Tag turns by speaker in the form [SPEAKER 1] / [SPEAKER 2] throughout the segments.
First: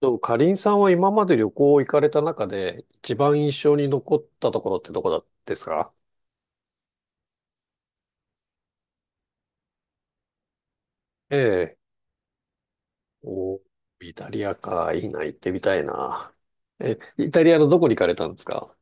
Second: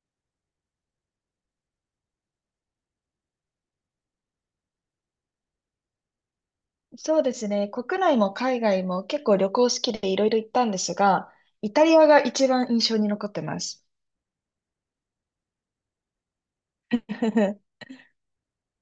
[SPEAKER 1] とも、かりんさんは今まで旅行行かれた中で、一番印象に残ったところってどこだですか？
[SPEAKER 2] そうですね。国内も海外も結構旅行好きでいろいろ行ったんですが、
[SPEAKER 1] え
[SPEAKER 2] イタ
[SPEAKER 1] え。
[SPEAKER 2] リアが一番印象に残ってま
[SPEAKER 1] お、
[SPEAKER 2] す。
[SPEAKER 1] イタリアか。いいな、行ってみたいな。え、イタリアのど こに行かれたんですか？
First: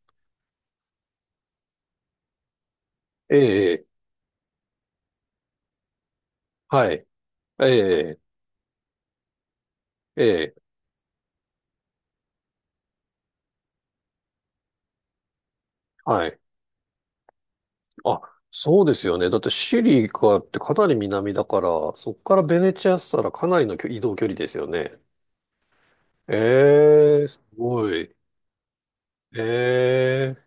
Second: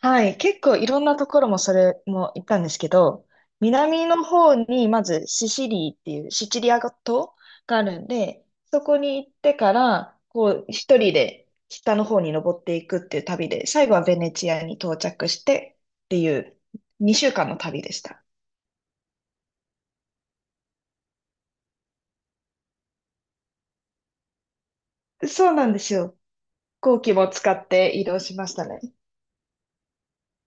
[SPEAKER 2] はい。結構いろんなところもそれも行ったんですけど、
[SPEAKER 1] ええ、ええ。
[SPEAKER 2] 南の方にまずシシリーっていうシチリア
[SPEAKER 1] はい。
[SPEAKER 2] 島
[SPEAKER 1] え
[SPEAKER 2] があるん
[SPEAKER 1] え、
[SPEAKER 2] で、そこに行ってから、
[SPEAKER 1] え
[SPEAKER 2] こ
[SPEAKER 1] え、
[SPEAKER 2] う一人で北の方に登っていくっていう旅で、最後はベネチアに到着してって
[SPEAKER 1] は
[SPEAKER 2] い
[SPEAKER 1] い。
[SPEAKER 2] う2週間の旅でし
[SPEAKER 1] あ、
[SPEAKER 2] た。
[SPEAKER 1] そうですよね。だってシリカってかなり南だから、そこからベネチアしたらかなりの距移動距離ですよね。
[SPEAKER 2] そうなんですよ。飛行機
[SPEAKER 1] え
[SPEAKER 2] も
[SPEAKER 1] え、す
[SPEAKER 2] 使っ
[SPEAKER 1] ご
[SPEAKER 2] て移
[SPEAKER 1] い。
[SPEAKER 2] 動しましたね。
[SPEAKER 1] ええ、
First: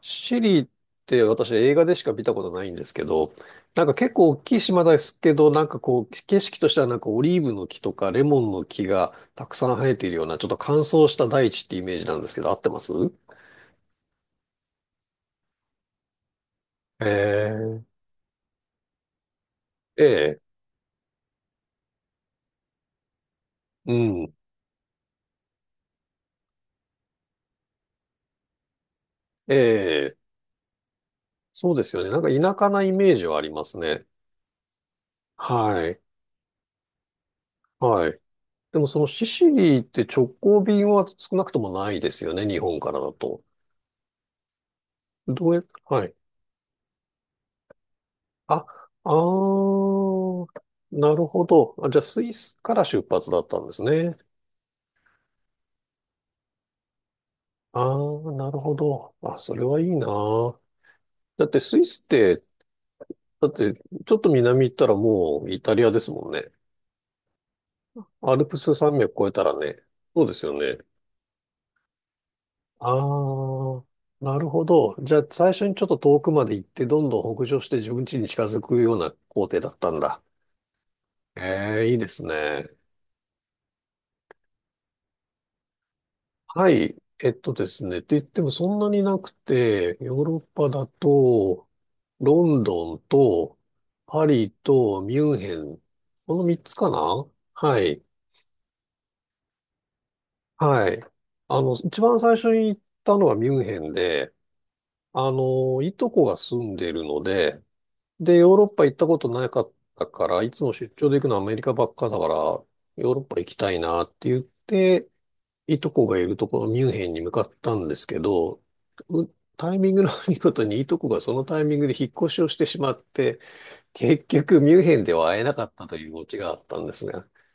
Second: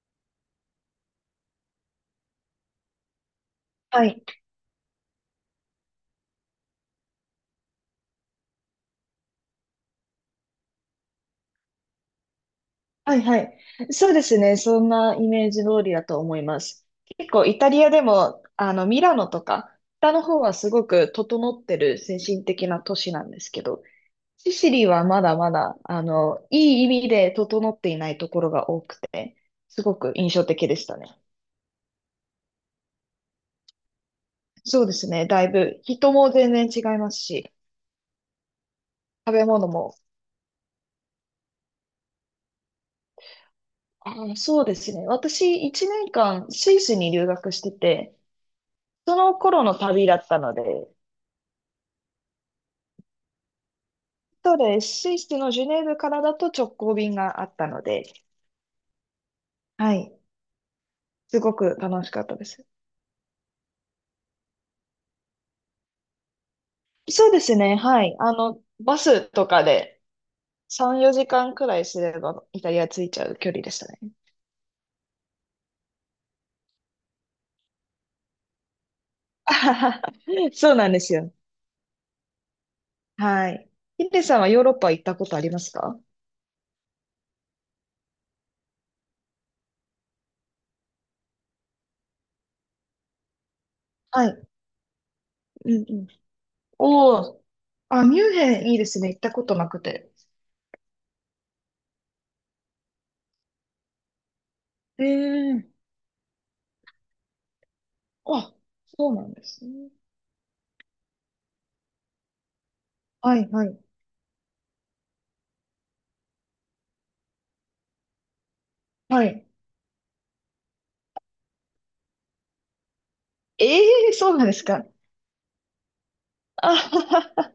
[SPEAKER 1] シリって私映画でしか見たことないんですけど、なんか
[SPEAKER 2] は
[SPEAKER 1] 結
[SPEAKER 2] い。
[SPEAKER 1] 構大きい島ですけど、なんかこう景色としてはなんかオリーブの木とかレモンの木がたくさん生えているようなちょっと乾燥した大地ってイメージなんですけど、合ってます
[SPEAKER 2] はいはい。そうですね。そんなイメージ通りだと思います。
[SPEAKER 1] え
[SPEAKER 2] 結構イタ
[SPEAKER 1] ー、
[SPEAKER 2] リアでも、ミラノとか、
[SPEAKER 1] え
[SPEAKER 2] 北の
[SPEAKER 1] え、
[SPEAKER 2] 方はすごく整ってる精神的な都市なんですけど、
[SPEAKER 1] うん、
[SPEAKER 2] シシリはまだまだ、いい意味で整っていないところが多くて、
[SPEAKER 1] え
[SPEAKER 2] すごく
[SPEAKER 1] え、
[SPEAKER 2] 印象的でしたね。
[SPEAKER 1] そうですよね。なんか田舎なイメージはありますね。
[SPEAKER 2] そうですね。だいぶ、
[SPEAKER 1] はい、
[SPEAKER 2] 人も全然違いますし、
[SPEAKER 1] はい。でもそのシ
[SPEAKER 2] 食べ
[SPEAKER 1] シ
[SPEAKER 2] 物
[SPEAKER 1] リっ
[SPEAKER 2] も。
[SPEAKER 1] て直行便は少なくともないですよね、日本からだと。
[SPEAKER 2] そうですね。
[SPEAKER 1] どうや、
[SPEAKER 2] 私、1
[SPEAKER 1] は
[SPEAKER 2] 年
[SPEAKER 1] い。
[SPEAKER 2] 間、スイスに留学してて、
[SPEAKER 1] あ、あ
[SPEAKER 2] その頃の旅だった
[SPEAKER 1] ー、
[SPEAKER 2] ので、
[SPEAKER 1] なるほど。あ、じゃあ、スイスから出発だったんですね。
[SPEAKER 2] そうです。スイスのジュネーブからだと直行便があったの
[SPEAKER 1] あ
[SPEAKER 2] で、
[SPEAKER 1] あ、なるほど。あ、それはいい
[SPEAKER 2] は
[SPEAKER 1] な。
[SPEAKER 2] い。す
[SPEAKER 1] だっ
[SPEAKER 2] ご
[SPEAKER 1] て
[SPEAKER 2] く
[SPEAKER 1] スイスっ
[SPEAKER 2] 楽しかった
[SPEAKER 1] て、
[SPEAKER 2] です。
[SPEAKER 1] だってちょっと南行ったらもうイタリアですもんね。
[SPEAKER 2] そうですね。はい。
[SPEAKER 1] アルプス山
[SPEAKER 2] バ
[SPEAKER 1] 脈
[SPEAKER 2] ス
[SPEAKER 1] 越えた
[SPEAKER 2] と
[SPEAKER 1] ら
[SPEAKER 2] か
[SPEAKER 1] ね。
[SPEAKER 2] で
[SPEAKER 1] そうですよね。
[SPEAKER 2] 3、4時間くらいすればイタリ
[SPEAKER 1] あ
[SPEAKER 2] ア着いちゃう距離でし
[SPEAKER 1] あ、
[SPEAKER 2] たね。
[SPEAKER 1] なるほど。じゃあ最初にちょっと遠くまで行って、どんどん北上して自分家に近づくような行
[SPEAKER 2] あ
[SPEAKER 1] 程だ
[SPEAKER 2] は
[SPEAKER 1] ったん
[SPEAKER 2] は。
[SPEAKER 1] だ。
[SPEAKER 2] そうなんですよ。
[SPEAKER 1] ええ、いいですね。
[SPEAKER 2] はい。ヒデさんはヨーロッパ行ったことありますか？
[SPEAKER 1] はい。えっとですね。って言ってもそんなになくて、ヨーロッパだと、ロンドンと、
[SPEAKER 2] は
[SPEAKER 1] パ
[SPEAKER 2] い。
[SPEAKER 1] リと、ミュンヘ
[SPEAKER 2] う
[SPEAKER 1] ン。
[SPEAKER 2] んうん。
[SPEAKER 1] この三つか
[SPEAKER 2] お
[SPEAKER 1] な？
[SPEAKER 2] お。
[SPEAKER 1] はい。
[SPEAKER 2] あ、ミュンヘンいいですね。行ったことなくて。
[SPEAKER 1] はい。一番最初に行ったのはミュンヘンで、
[SPEAKER 2] ええ。
[SPEAKER 1] いとこが住んでるので、で、ヨ
[SPEAKER 2] あ、
[SPEAKER 1] ーロッパ行った
[SPEAKER 2] そう
[SPEAKER 1] こ
[SPEAKER 2] な
[SPEAKER 1] と
[SPEAKER 2] んで
[SPEAKER 1] なか
[SPEAKER 2] す
[SPEAKER 1] っ
[SPEAKER 2] ね。
[SPEAKER 1] たから、いつも出張で行くのはアメリカばっかだから、ヨーロッパ
[SPEAKER 2] は
[SPEAKER 1] 行
[SPEAKER 2] い
[SPEAKER 1] き
[SPEAKER 2] は
[SPEAKER 1] たい
[SPEAKER 2] い。
[SPEAKER 1] なって言って、いとこがいるところ、ミュンヘンに向かったんですけど、
[SPEAKER 2] は
[SPEAKER 1] う
[SPEAKER 2] い。
[SPEAKER 1] タイミングの悪いことにいとこがそのタイミングで引っ越しをしてしまって、
[SPEAKER 2] ええ。
[SPEAKER 1] 結
[SPEAKER 2] そうなんで
[SPEAKER 1] 局
[SPEAKER 2] す
[SPEAKER 1] ミュン
[SPEAKER 2] か？
[SPEAKER 1] ヘンでは会えなかったというオチがあ っ
[SPEAKER 2] あ
[SPEAKER 1] たんですね。
[SPEAKER 2] はは。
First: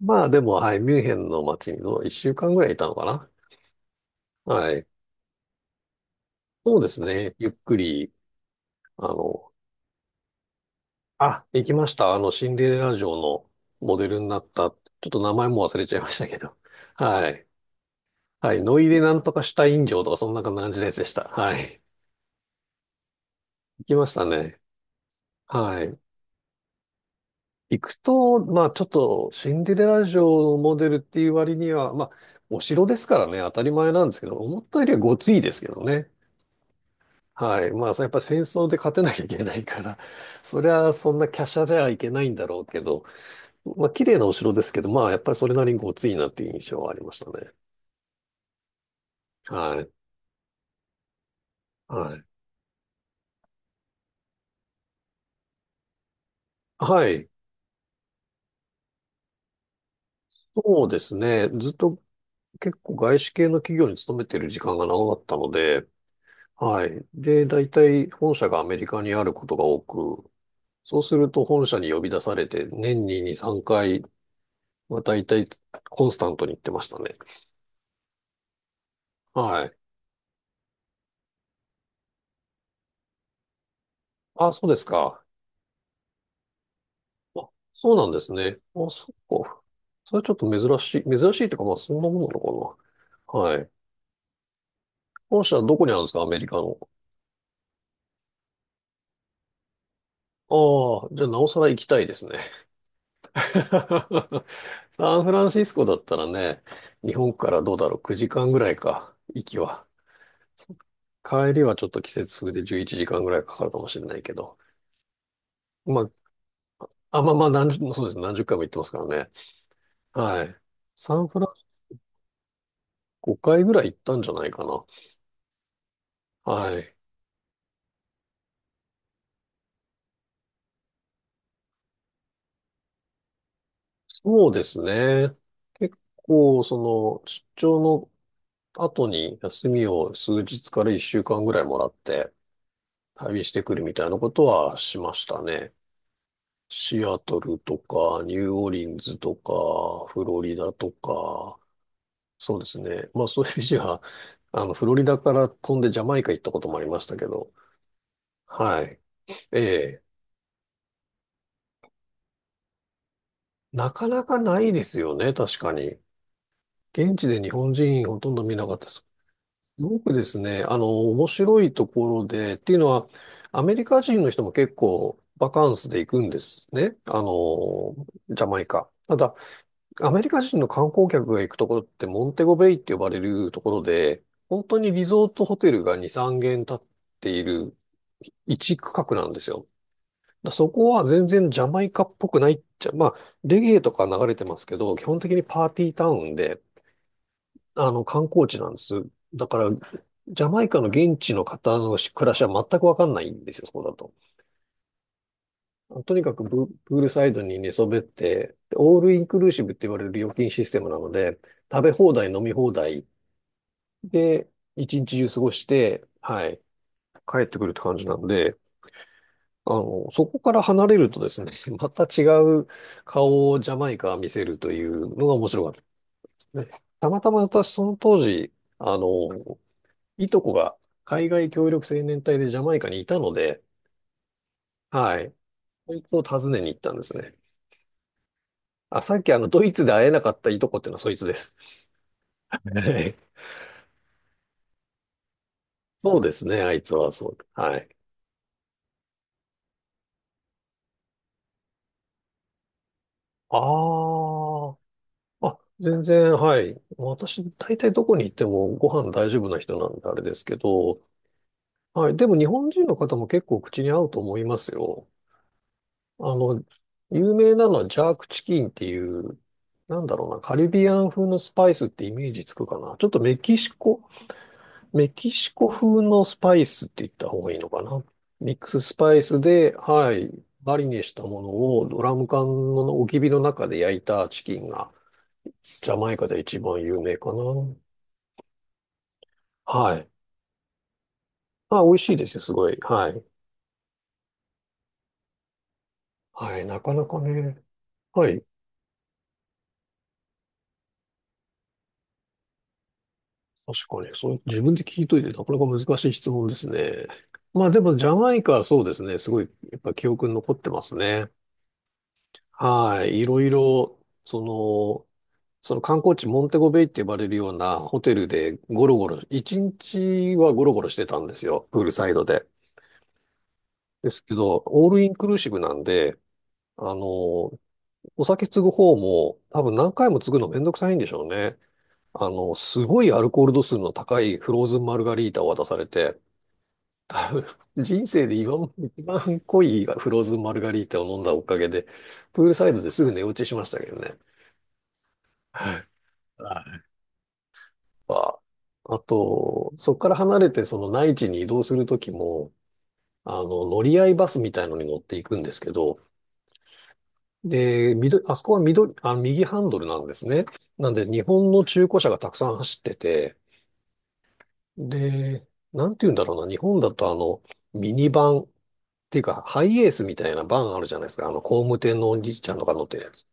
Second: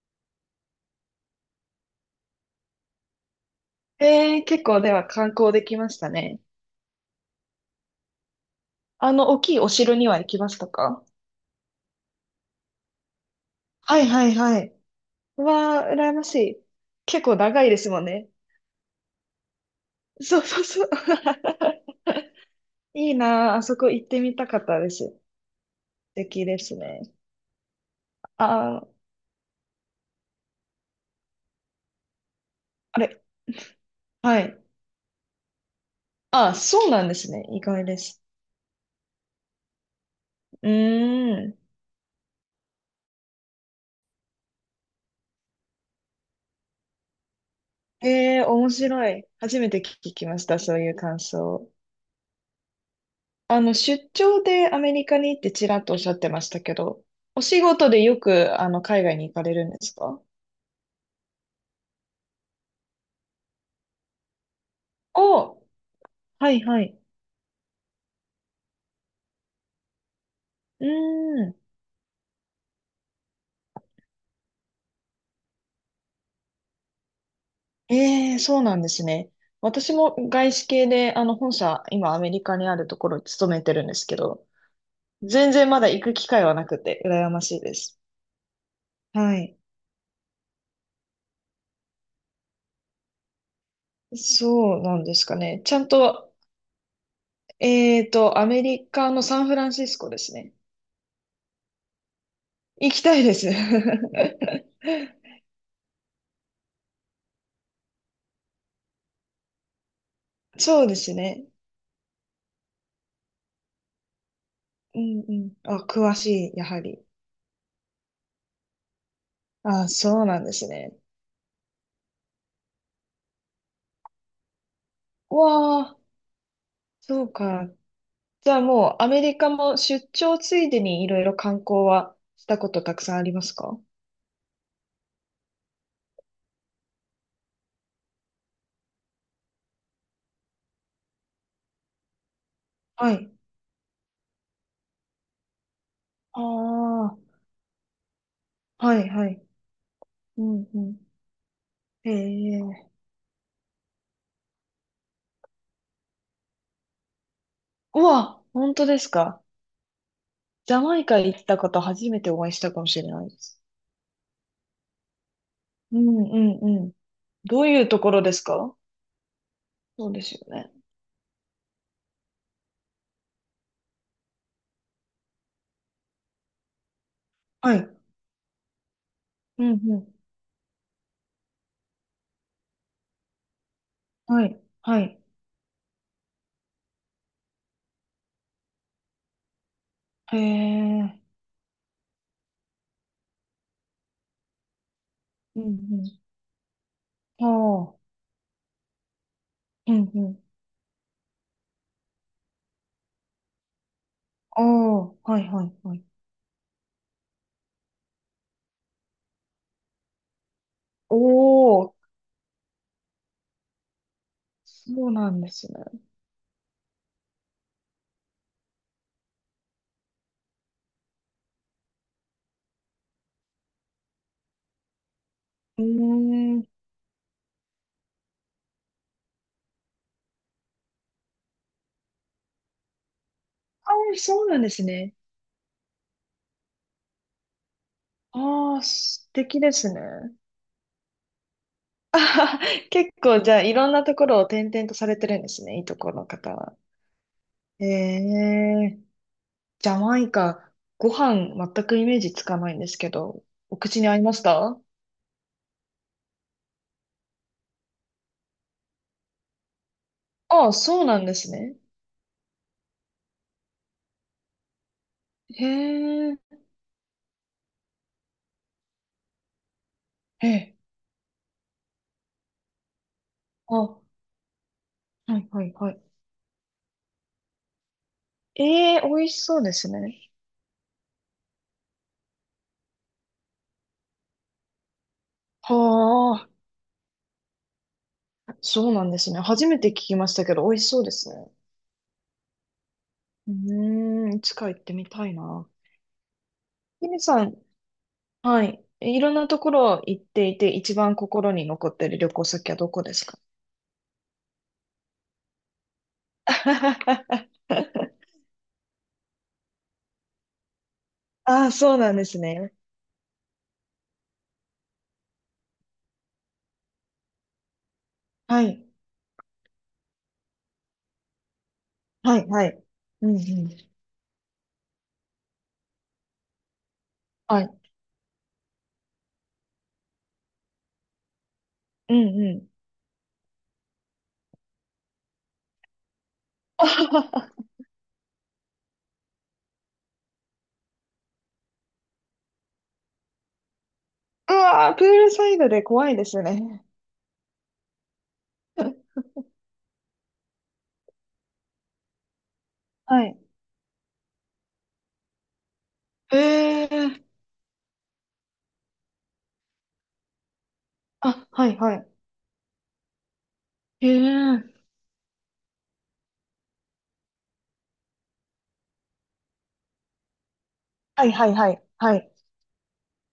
[SPEAKER 1] まあでも、はい、ミュンヘンの街にの1週間ぐらいいたのか
[SPEAKER 2] えー、
[SPEAKER 1] な。
[SPEAKER 2] 結
[SPEAKER 1] は
[SPEAKER 2] 構
[SPEAKER 1] い。
[SPEAKER 2] では観光できましたね。
[SPEAKER 1] そうですね。ゆっくり、あ
[SPEAKER 2] 大
[SPEAKER 1] の、
[SPEAKER 2] きいお城には行きましたか？
[SPEAKER 1] あ、行きました。シンデレラ城のモ
[SPEAKER 2] はい
[SPEAKER 1] デル
[SPEAKER 2] は
[SPEAKER 1] に
[SPEAKER 2] い
[SPEAKER 1] なっ
[SPEAKER 2] は
[SPEAKER 1] た。ち
[SPEAKER 2] い。
[SPEAKER 1] ょっと名
[SPEAKER 2] う
[SPEAKER 1] 前も忘
[SPEAKER 2] わ
[SPEAKER 1] れ
[SPEAKER 2] ー、
[SPEAKER 1] ちゃいま
[SPEAKER 2] 羨
[SPEAKER 1] し
[SPEAKER 2] ま
[SPEAKER 1] た
[SPEAKER 2] し
[SPEAKER 1] けど。
[SPEAKER 2] い。結
[SPEAKER 1] は
[SPEAKER 2] 構
[SPEAKER 1] い。
[SPEAKER 2] 長いですもんね。
[SPEAKER 1] はい。ノイでなんとかシュタイン城とかそん
[SPEAKER 2] そう
[SPEAKER 1] な感
[SPEAKER 2] そう
[SPEAKER 1] じ
[SPEAKER 2] そ
[SPEAKER 1] の
[SPEAKER 2] う。
[SPEAKER 1] やつでした。はい。
[SPEAKER 2] いいなあ、あそ
[SPEAKER 1] 行
[SPEAKER 2] こ
[SPEAKER 1] き
[SPEAKER 2] 行
[SPEAKER 1] ま
[SPEAKER 2] っ
[SPEAKER 1] し
[SPEAKER 2] て
[SPEAKER 1] た
[SPEAKER 2] みたか
[SPEAKER 1] ね。
[SPEAKER 2] ったです。素
[SPEAKER 1] はい。
[SPEAKER 2] 敵ですね。
[SPEAKER 1] 行くと、
[SPEAKER 2] あ
[SPEAKER 1] まあちょっ
[SPEAKER 2] ー、
[SPEAKER 1] とシンデレラ城のモデルっていう割には、まあお城で
[SPEAKER 2] あ
[SPEAKER 1] すか
[SPEAKER 2] れ、
[SPEAKER 1] らね、当たり前なんですけど、
[SPEAKER 2] はい。
[SPEAKER 1] 思ったよりはごついですけどね。
[SPEAKER 2] あー、そうなんですね。意
[SPEAKER 1] はい。
[SPEAKER 2] 外
[SPEAKER 1] まあ
[SPEAKER 2] で
[SPEAKER 1] やっぱ
[SPEAKER 2] す。
[SPEAKER 1] り戦争で勝てなきゃいけないから、そ
[SPEAKER 2] う
[SPEAKER 1] り
[SPEAKER 2] ー
[SPEAKER 1] ゃそんな華
[SPEAKER 2] ん。
[SPEAKER 1] 奢じゃいけないんだろうけど、まあ綺麗なお城ですけど、まあやっぱりそれなりにごついなっていう印象はありましたね。
[SPEAKER 2] えー、面白い。初めて
[SPEAKER 1] はい。
[SPEAKER 2] 聞きました、そういう感想。
[SPEAKER 1] はい。
[SPEAKER 2] 出張でアメリカに行ってちらっとおっしゃってましたけど、
[SPEAKER 1] はい。
[SPEAKER 2] お仕事でよく、海外に行かれるんですか？
[SPEAKER 1] そうですね。ずっと結構外資系の企業に勤めてる時間が長かったの
[SPEAKER 2] お、
[SPEAKER 1] で、
[SPEAKER 2] はいは
[SPEAKER 1] は
[SPEAKER 2] い。
[SPEAKER 1] い。で、大体本社がアメリカにあることが多く、
[SPEAKER 2] う
[SPEAKER 1] そうすると
[SPEAKER 2] ーん。
[SPEAKER 1] 本社に呼び出されて年に2、3回は大体コンスタントに行ってましたね。
[SPEAKER 2] ええ、そうなんですね。
[SPEAKER 1] はい。
[SPEAKER 2] 私も外資系で、本社、今アメリカにあるところに勤めてるんですけど、
[SPEAKER 1] あ、そうですか。
[SPEAKER 2] 全然まだ行く機会はなくて、羨ま
[SPEAKER 1] あ、
[SPEAKER 2] しいで
[SPEAKER 1] そう
[SPEAKER 2] す。
[SPEAKER 1] なんですね。あ、そ
[SPEAKER 2] は
[SPEAKER 1] っ
[SPEAKER 2] い。
[SPEAKER 1] か。それはちょっと珍しい、珍しいというかまあそんなものなのかな。はい。
[SPEAKER 2] そうなんですか
[SPEAKER 1] 本社
[SPEAKER 2] ね。ち
[SPEAKER 1] ど
[SPEAKER 2] ゃ
[SPEAKER 1] こ
[SPEAKER 2] ん
[SPEAKER 1] にあるんですか、ア
[SPEAKER 2] と、
[SPEAKER 1] メリカの。
[SPEAKER 2] アメリカのサンフランシスコですね。
[SPEAKER 1] ああ、じゃあなおさら行きたいですね。
[SPEAKER 2] 行きたいです。
[SPEAKER 1] サンフランシスコだったらね、日本からどうだろう、9時間ぐらいか、行きは。そ
[SPEAKER 2] そうですね。
[SPEAKER 1] 帰りはちょっと季節風で11時間ぐらいかかるかもしれないけど。
[SPEAKER 2] うんうん。あ、
[SPEAKER 1] ま
[SPEAKER 2] 詳しい、やはり。
[SPEAKER 1] あ、あ、まあまあ、そうですね。何十回も行ってますからね。
[SPEAKER 2] あ、そうな
[SPEAKER 1] は
[SPEAKER 2] んで
[SPEAKER 1] い。
[SPEAKER 2] すね。
[SPEAKER 1] サンフランシス5回ぐらい行ったんじゃないかな。
[SPEAKER 2] うわあ、
[SPEAKER 1] はい。
[SPEAKER 2] そうか。じゃあもうアメリカも出張ついでにいろいろ観光はしたことたくさんありますか？
[SPEAKER 1] そうですね。結構、出張の後に休みを数日から1週間ぐらいもらって
[SPEAKER 2] はい。
[SPEAKER 1] 旅してくるみたいなことはしましたね。
[SPEAKER 2] あ
[SPEAKER 1] シア
[SPEAKER 2] あ、
[SPEAKER 1] トルとか、ニューオーリ
[SPEAKER 2] は
[SPEAKER 1] ン
[SPEAKER 2] い
[SPEAKER 1] ズ
[SPEAKER 2] は
[SPEAKER 1] と
[SPEAKER 2] い。
[SPEAKER 1] か、フロ
[SPEAKER 2] う
[SPEAKER 1] リ
[SPEAKER 2] ん
[SPEAKER 1] ダ
[SPEAKER 2] う
[SPEAKER 1] と
[SPEAKER 2] ん。
[SPEAKER 1] か、
[SPEAKER 2] へ
[SPEAKER 1] そうです
[SPEAKER 2] え。
[SPEAKER 1] ね。まあそういう意味では フロリダから飛んでジャマイカ行ったこともありましたけど、
[SPEAKER 2] うわ、本
[SPEAKER 1] は
[SPEAKER 2] 当で
[SPEAKER 1] い。
[SPEAKER 2] すか？
[SPEAKER 1] ええ、
[SPEAKER 2] ジャマイカ行った方初めてお会いしたかもしれないです。
[SPEAKER 1] なかなかないですよね、確かに。
[SPEAKER 2] うんうんうん。
[SPEAKER 1] 現地で日
[SPEAKER 2] どう
[SPEAKER 1] 本
[SPEAKER 2] いうと
[SPEAKER 1] 人
[SPEAKER 2] こ
[SPEAKER 1] ほ
[SPEAKER 2] ろ
[SPEAKER 1] と
[SPEAKER 2] で
[SPEAKER 1] ん
[SPEAKER 2] す
[SPEAKER 1] ど見なか
[SPEAKER 2] か？
[SPEAKER 1] ったです。すご
[SPEAKER 2] そう
[SPEAKER 1] く
[SPEAKER 2] で
[SPEAKER 1] で
[SPEAKER 2] す
[SPEAKER 1] す
[SPEAKER 2] よ
[SPEAKER 1] ね、
[SPEAKER 2] ね。
[SPEAKER 1] 面白いところで、っていうのは、アメリカ人の人も結構バカンスで行くんですね。
[SPEAKER 2] はい。
[SPEAKER 1] ジャマイカ。ただ、
[SPEAKER 2] うんう
[SPEAKER 1] ア
[SPEAKER 2] ん。
[SPEAKER 1] メリカ人の観光客が行くところってモンテゴベイって呼ばれるところで、
[SPEAKER 2] はい。
[SPEAKER 1] 本当に
[SPEAKER 2] は
[SPEAKER 1] リ
[SPEAKER 2] い。
[SPEAKER 1] ゾートホテルが2、3軒建っている一区画なんですよ。
[SPEAKER 2] へ
[SPEAKER 1] だそこは
[SPEAKER 2] え。
[SPEAKER 1] 全然ジャマイカっぽくないっちゃ、まあ、レゲエとか流れてますけど、基本的に
[SPEAKER 2] うん
[SPEAKER 1] パーティー
[SPEAKER 2] う
[SPEAKER 1] タウ
[SPEAKER 2] ん。
[SPEAKER 1] ンで、
[SPEAKER 2] ああ、
[SPEAKER 1] 観光地なんです。だから、
[SPEAKER 2] うんう
[SPEAKER 1] ジ
[SPEAKER 2] ん。
[SPEAKER 1] ャマイカの現地の方の暮らしは全くわかんないんですよ、そこだと。
[SPEAKER 2] ああ、はいはいはい。
[SPEAKER 1] とにかくププールサイドに寝そべって、オールインクルーシブって言われる料金システムなの
[SPEAKER 2] お
[SPEAKER 1] で、食べ
[SPEAKER 2] お、
[SPEAKER 1] 放題、飲み放題で、一
[SPEAKER 2] そう
[SPEAKER 1] 日中
[SPEAKER 2] な
[SPEAKER 1] 過
[SPEAKER 2] んで
[SPEAKER 1] ごし
[SPEAKER 2] すね。
[SPEAKER 1] て、はい、帰ってくるって感じなので、そこから離れるとですね、また違う顔をジャマイカは見せるというのが面白かった
[SPEAKER 2] う
[SPEAKER 1] です
[SPEAKER 2] ーん。
[SPEAKER 1] ね。たまたま私その当時、あの、いとこが海外協力青年隊でジャマイカにいたので、
[SPEAKER 2] ああ、そうなんですね。
[SPEAKER 1] はい、そいつを訪ねに行ったんですね。
[SPEAKER 2] ああ、
[SPEAKER 1] あ、さっ
[SPEAKER 2] 素
[SPEAKER 1] き
[SPEAKER 2] 敵
[SPEAKER 1] ドイ
[SPEAKER 2] で
[SPEAKER 1] ツで
[SPEAKER 2] すね。
[SPEAKER 1] 会えなかったいとこっていうのはそいつです。
[SPEAKER 2] 結構、じゃあ、いろんなところを転々とされてるんですね、いとこ
[SPEAKER 1] そう
[SPEAKER 2] の
[SPEAKER 1] です
[SPEAKER 2] 方
[SPEAKER 1] ね、あ
[SPEAKER 2] は。
[SPEAKER 1] いつはそう。は
[SPEAKER 2] え
[SPEAKER 1] い。
[SPEAKER 2] え、ジャマイカ、ご飯全くイメージつかないんですけど、お口に合いまし
[SPEAKER 1] ああ、
[SPEAKER 2] た？
[SPEAKER 1] あ、全然、はい。私、大体どこに行ってもご飯大丈夫な人なんであれですけ
[SPEAKER 2] ああ、
[SPEAKER 1] ど、
[SPEAKER 2] そうなんですね。
[SPEAKER 1] はい。でも日本人の方も結構口に合うと思いますよ。
[SPEAKER 2] へ
[SPEAKER 1] あ
[SPEAKER 2] え、
[SPEAKER 1] の、有名なのはジャークチキンっていう、なんだろうな、
[SPEAKER 2] え
[SPEAKER 1] カリ
[SPEAKER 2] え、
[SPEAKER 1] ビアン風のスパイスってイメージつくかな。ちょっとメキシ
[SPEAKER 2] あ、は
[SPEAKER 1] コメキ
[SPEAKER 2] い
[SPEAKER 1] シ
[SPEAKER 2] は
[SPEAKER 1] コ
[SPEAKER 2] いは
[SPEAKER 1] 風
[SPEAKER 2] い。
[SPEAKER 1] のスパイスって言った方がいいのかな。ミックスス
[SPEAKER 2] ええ、美
[SPEAKER 1] パイ
[SPEAKER 2] 味
[SPEAKER 1] ス
[SPEAKER 2] しそうで
[SPEAKER 1] で、
[SPEAKER 2] す
[SPEAKER 1] は
[SPEAKER 2] ね。
[SPEAKER 1] い、マリネしたものをドラム缶の置き火の中で焼いたチキンが、ジャマイカ
[SPEAKER 2] は
[SPEAKER 1] で
[SPEAKER 2] あ。
[SPEAKER 1] 一番有名かな。
[SPEAKER 2] そうなんですね。初めて聞
[SPEAKER 1] はい。
[SPEAKER 2] きましたけど、美味しそうですね。
[SPEAKER 1] まあ、美味しいですよ、すごい。はい。
[SPEAKER 2] うーん、いつか行ってみたいな。
[SPEAKER 1] はい、なかな
[SPEAKER 2] ひ
[SPEAKER 1] か
[SPEAKER 2] みさん、
[SPEAKER 1] ね。はい。
[SPEAKER 2] はい。いろんなところ行っていて、一番心に残ってる旅行先はどこですか？
[SPEAKER 1] 確かに、そう、自分で聞いといて、なかなか難しい質問ですね。まあでも、ジャマ イカはそうですね。すごい、やっぱ記憶に残ってますね。
[SPEAKER 2] ああ、そうなんですね。
[SPEAKER 1] はい。いろいろ、その、その観光地モンテゴベイって呼ばれるようなホテルで
[SPEAKER 2] はい。
[SPEAKER 1] ゴロゴロ、一日はゴロゴロしてたんですよ、プールサイド
[SPEAKER 2] は
[SPEAKER 1] で。
[SPEAKER 2] い、はい。うんうん。
[SPEAKER 1] ですけど、オールインクルーシブなんで、あの、お
[SPEAKER 2] はい。
[SPEAKER 1] 酒継ぐ方も多分何回も継ぐのめんどくさいんでしょうね。
[SPEAKER 2] うんうん。
[SPEAKER 1] すごいアルコール度数の高いフローズンマルガリータを渡されて、多分 人生で今まで一番濃いフローズンマルガリータを飲んだおかげで、プールサイドですぐ寝落ちしましたけどね。
[SPEAKER 2] うわー、プールサイド
[SPEAKER 1] は
[SPEAKER 2] で
[SPEAKER 1] い
[SPEAKER 2] 怖いですね。
[SPEAKER 1] か、あ と、そこから離れてその内地に移動するときも、
[SPEAKER 2] はい。
[SPEAKER 1] 乗り合いバスみたいのに乗っていくんですけど、
[SPEAKER 2] ええ。
[SPEAKER 1] で、緑、あそこは緑、あ、右ハンドルなんですね。なんで、日
[SPEAKER 2] あ、
[SPEAKER 1] 本の
[SPEAKER 2] はい、
[SPEAKER 1] 中
[SPEAKER 2] は
[SPEAKER 1] 古車
[SPEAKER 2] い。
[SPEAKER 1] がたくさん走ってて、
[SPEAKER 2] ええ。
[SPEAKER 1] で、なんて言うんだろうな、日本だとミニバンっていうか、ハイエースみたいなバンあるじゃないです
[SPEAKER 2] は
[SPEAKER 1] か。
[SPEAKER 2] い、はい、
[SPEAKER 1] 工
[SPEAKER 2] は
[SPEAKER 1] 務
[SPEAKER 2] い。
[SPEAKER 1] 店の
[SPEAKER 2] は
[SPEAKER 1] おじ
[SPEAKER 2] い。
[SPEAKER 1] いちゃんとか乗ってるやつ。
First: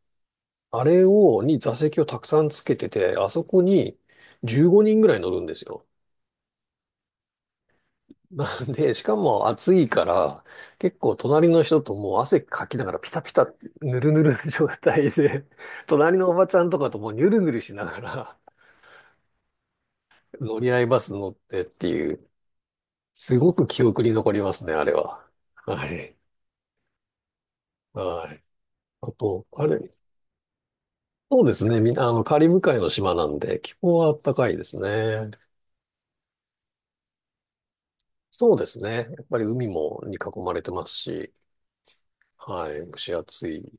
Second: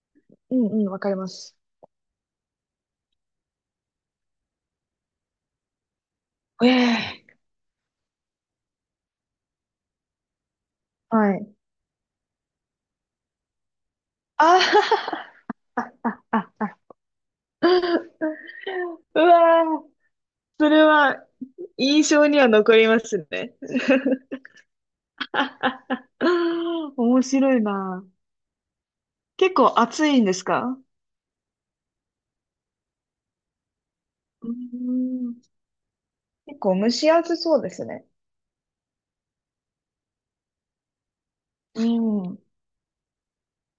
[SPEAKER 2] うんう
[SPEAKER 1] あ
[SPEAKER 2] ん、わ
[SPEAKER 1] れ
[SPEAKER 2] かりま
[SPEAKER 1] を、
[SPEAKER 2] す。
[SPEAKER 1] に座席をたくさんつけてて、あそこに15人ぐらい乗るんですよ。
[SPEAKER 2] ええ。
[SPEAKER 1] なんで、しかも暑いから、結構
[SPEAKER 2] は
[SPEAKER 1] 隣
[SPEAKER 2] い。
[SPEAKER 1] の人ともう汗かきながらピタピタ、ぬるぬるの状態
[SPEAKER 2] あ
[SPEAKER 1] で、
[SPEAKER 2] あ、
[SPEAKER 1] 隣
[SPEAKER 2] あ、
[SPEAKER 1] のおば
[SPEAKER 2] あ、
[SPEAKER 1] ちゃん
[SPEAKER 2] あ、
[SPEAKER 1] とかともうニュルニュルしながら
[SPEAKER 2] うわー、
[SPEAKER 1] 乗
[SPEAKER 2] そ
[SPEAKER 1] り合
[SPEAKER 2] れ
[SPEAKER 1] いバス
[SPEAKER 2] は
[SPEAKER 1] 乗ってって
[SPEAKER 2] 印
[SPEAKER 1] い
[SPEAKER 2] 象
[SPEAKER 1] う、
[SPEAKER 2] には残ります
[SPEAKER 1] すご
[SPEAKER 2] ね。
[SPEAKER 1] く記憶に残りますね、あれは。はい。
[SPEAKER 2] 面白いな。
[SPEAKER 1] はい。あと、
[SPEAKER 2] 結
[SPEAKER 1] あ
[SPEAKER 2] 構
[SPEAKER 1] れ、
[SPEAKER 2] 暑いんですか？
[SPEAKER 1] そうですね、みんな、カリブ海の島なんで、気候は暖
[SPEAKER 2] う
[SPEAKER 1] か
[SPEAKER 2] ー
[SPEAKER 1] いですね。
[SPEAKER 2] ん、結構蒸し暑そうですね。
[SPEAKER 1] そうですね。やっぱり海もに囲まれてますし、
[SPEAKER 2] うん、
[SPEAKER 1] はい、蒸し暑いで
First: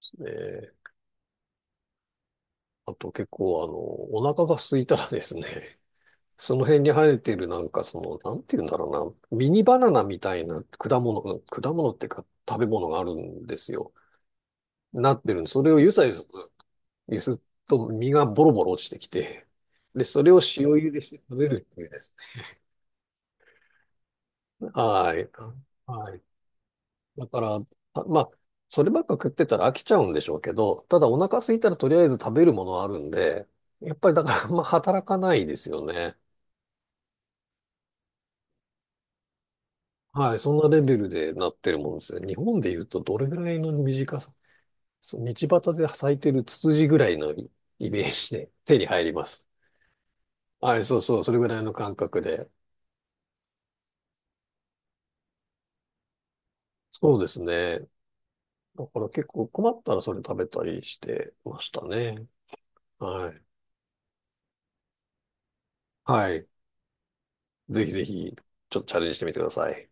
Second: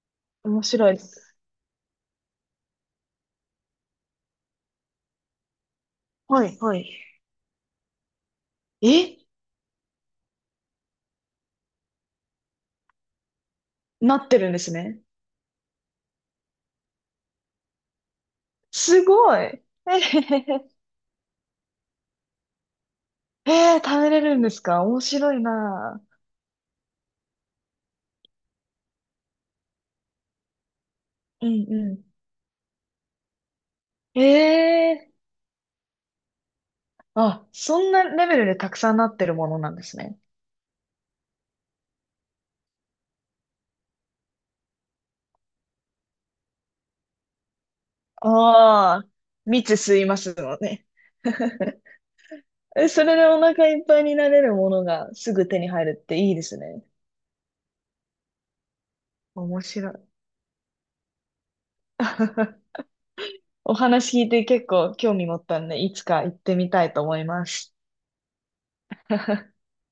[SPEAKER 1] す
[SPEAKER 2] 面
[SPEAKER 1] ね。
[SPEAKER 2] 白いです。
[SPEAKER 1] あと結構お腹が空いたらですね、
[SPEAKER 2] は
[SPEAKER 1] そ
[SPEAKER 2] い、
[SPEAKER 1] の
[SPEAKER 2] は
[SPEAKER 1] 辺に生
[SPEAKER 2] い。
[SPEAKER 1] えてるなんかなんて言うんだ
[SPEAKER 2] え、
[SPEAKER 1] ろうな、ミニバナナみたいな果物、果物っていうか食べ物があるんですよ。
[SPEAKER 2] なってるんですね。
[SPEAKER 1] なってるんで、それをゆさゆす、ゆすっと実がボロボロ落ちて
[SPEAKER 2] す
[SPEAKER 1] き
[SPEAKER 2] ご
[SPEAKER 1] て、
[SPEAKER 2] い。え
[SPEAKER 1] で、
[SPEAKER 2] へ
[SPEAKER 1] それを
[SPEAKER 2] へ
[SPEAKER 1] 塩
[SPEAKER 2] へ。
[SPEAKER 1] 茹でして食べるっていうです
[SPEAKER 2] えー、食べれるんです
[SPEAKER 1] ね。
[SPEAKER 2] か？面
[SPEAKER 1] はい。
[SPEAKER 2] 白いな。
[SPEAKER 1] はい。だから、あまあ、そればっか食ってたら飽きちゃうんでしょうけど、ただお腹
[SPEAKER 2] う
[SPEAKER 1] 空い
[SPEAKER 2] ん
[SPEAKER 1] たらとり
[SPEAKER 2] う
[SPEAKER 1] あえず食べるものはあるんで、やっぱりだからあんま働
[SPEAKER 2] ん。え
[SPEAKER 1] か
[SPEAKER 2] え。
[SPEAKER 1] ないですよね。
[SPEAKER 2] あ、そんなレベルでたくさんなってるものなんですね。
[SPEAKER 1] はい、そんなレベルでなってるもんですね。日本で言うとどれぐらいの短さ、そう道端で咲いてるツツジぐらいのイイメージで手に
[SPEAKER 2] あ
[SPEAKER 1] 入
[SPEAKER 2] あ、
[SPEAKER 1] ります。
[SPEAKER 2] 蜜吸いますの
[SPEAKER 1] はい、
[SPEAKER 2] ね。
[SPEAKER 1] そうそう、それぐらいの感覚で。
[SPEAKER 2] え、それでお腹いっぱいになれるものがすぐ手に入るっていいですね。
[SPEAKER 1] そうですね。だから結構
[SPEAKER 2] 面
[SPEAKER 1] 困っ
[SPEAKER 2] 白
[SPEAKER 1] たら
[SPEAKER 2] い。
[SPEAKER 1] それ食べたりしてましたね。はい。
[SPEAKER 2] お話聞いて結構興味持ったんで、いつか行っ
[SPEAKER 1] はい。
[SPEAKER 2] てみたいと思います。
[SPEAKER 1] ぜひぜひ、ちょっとチャレンジしてみてください。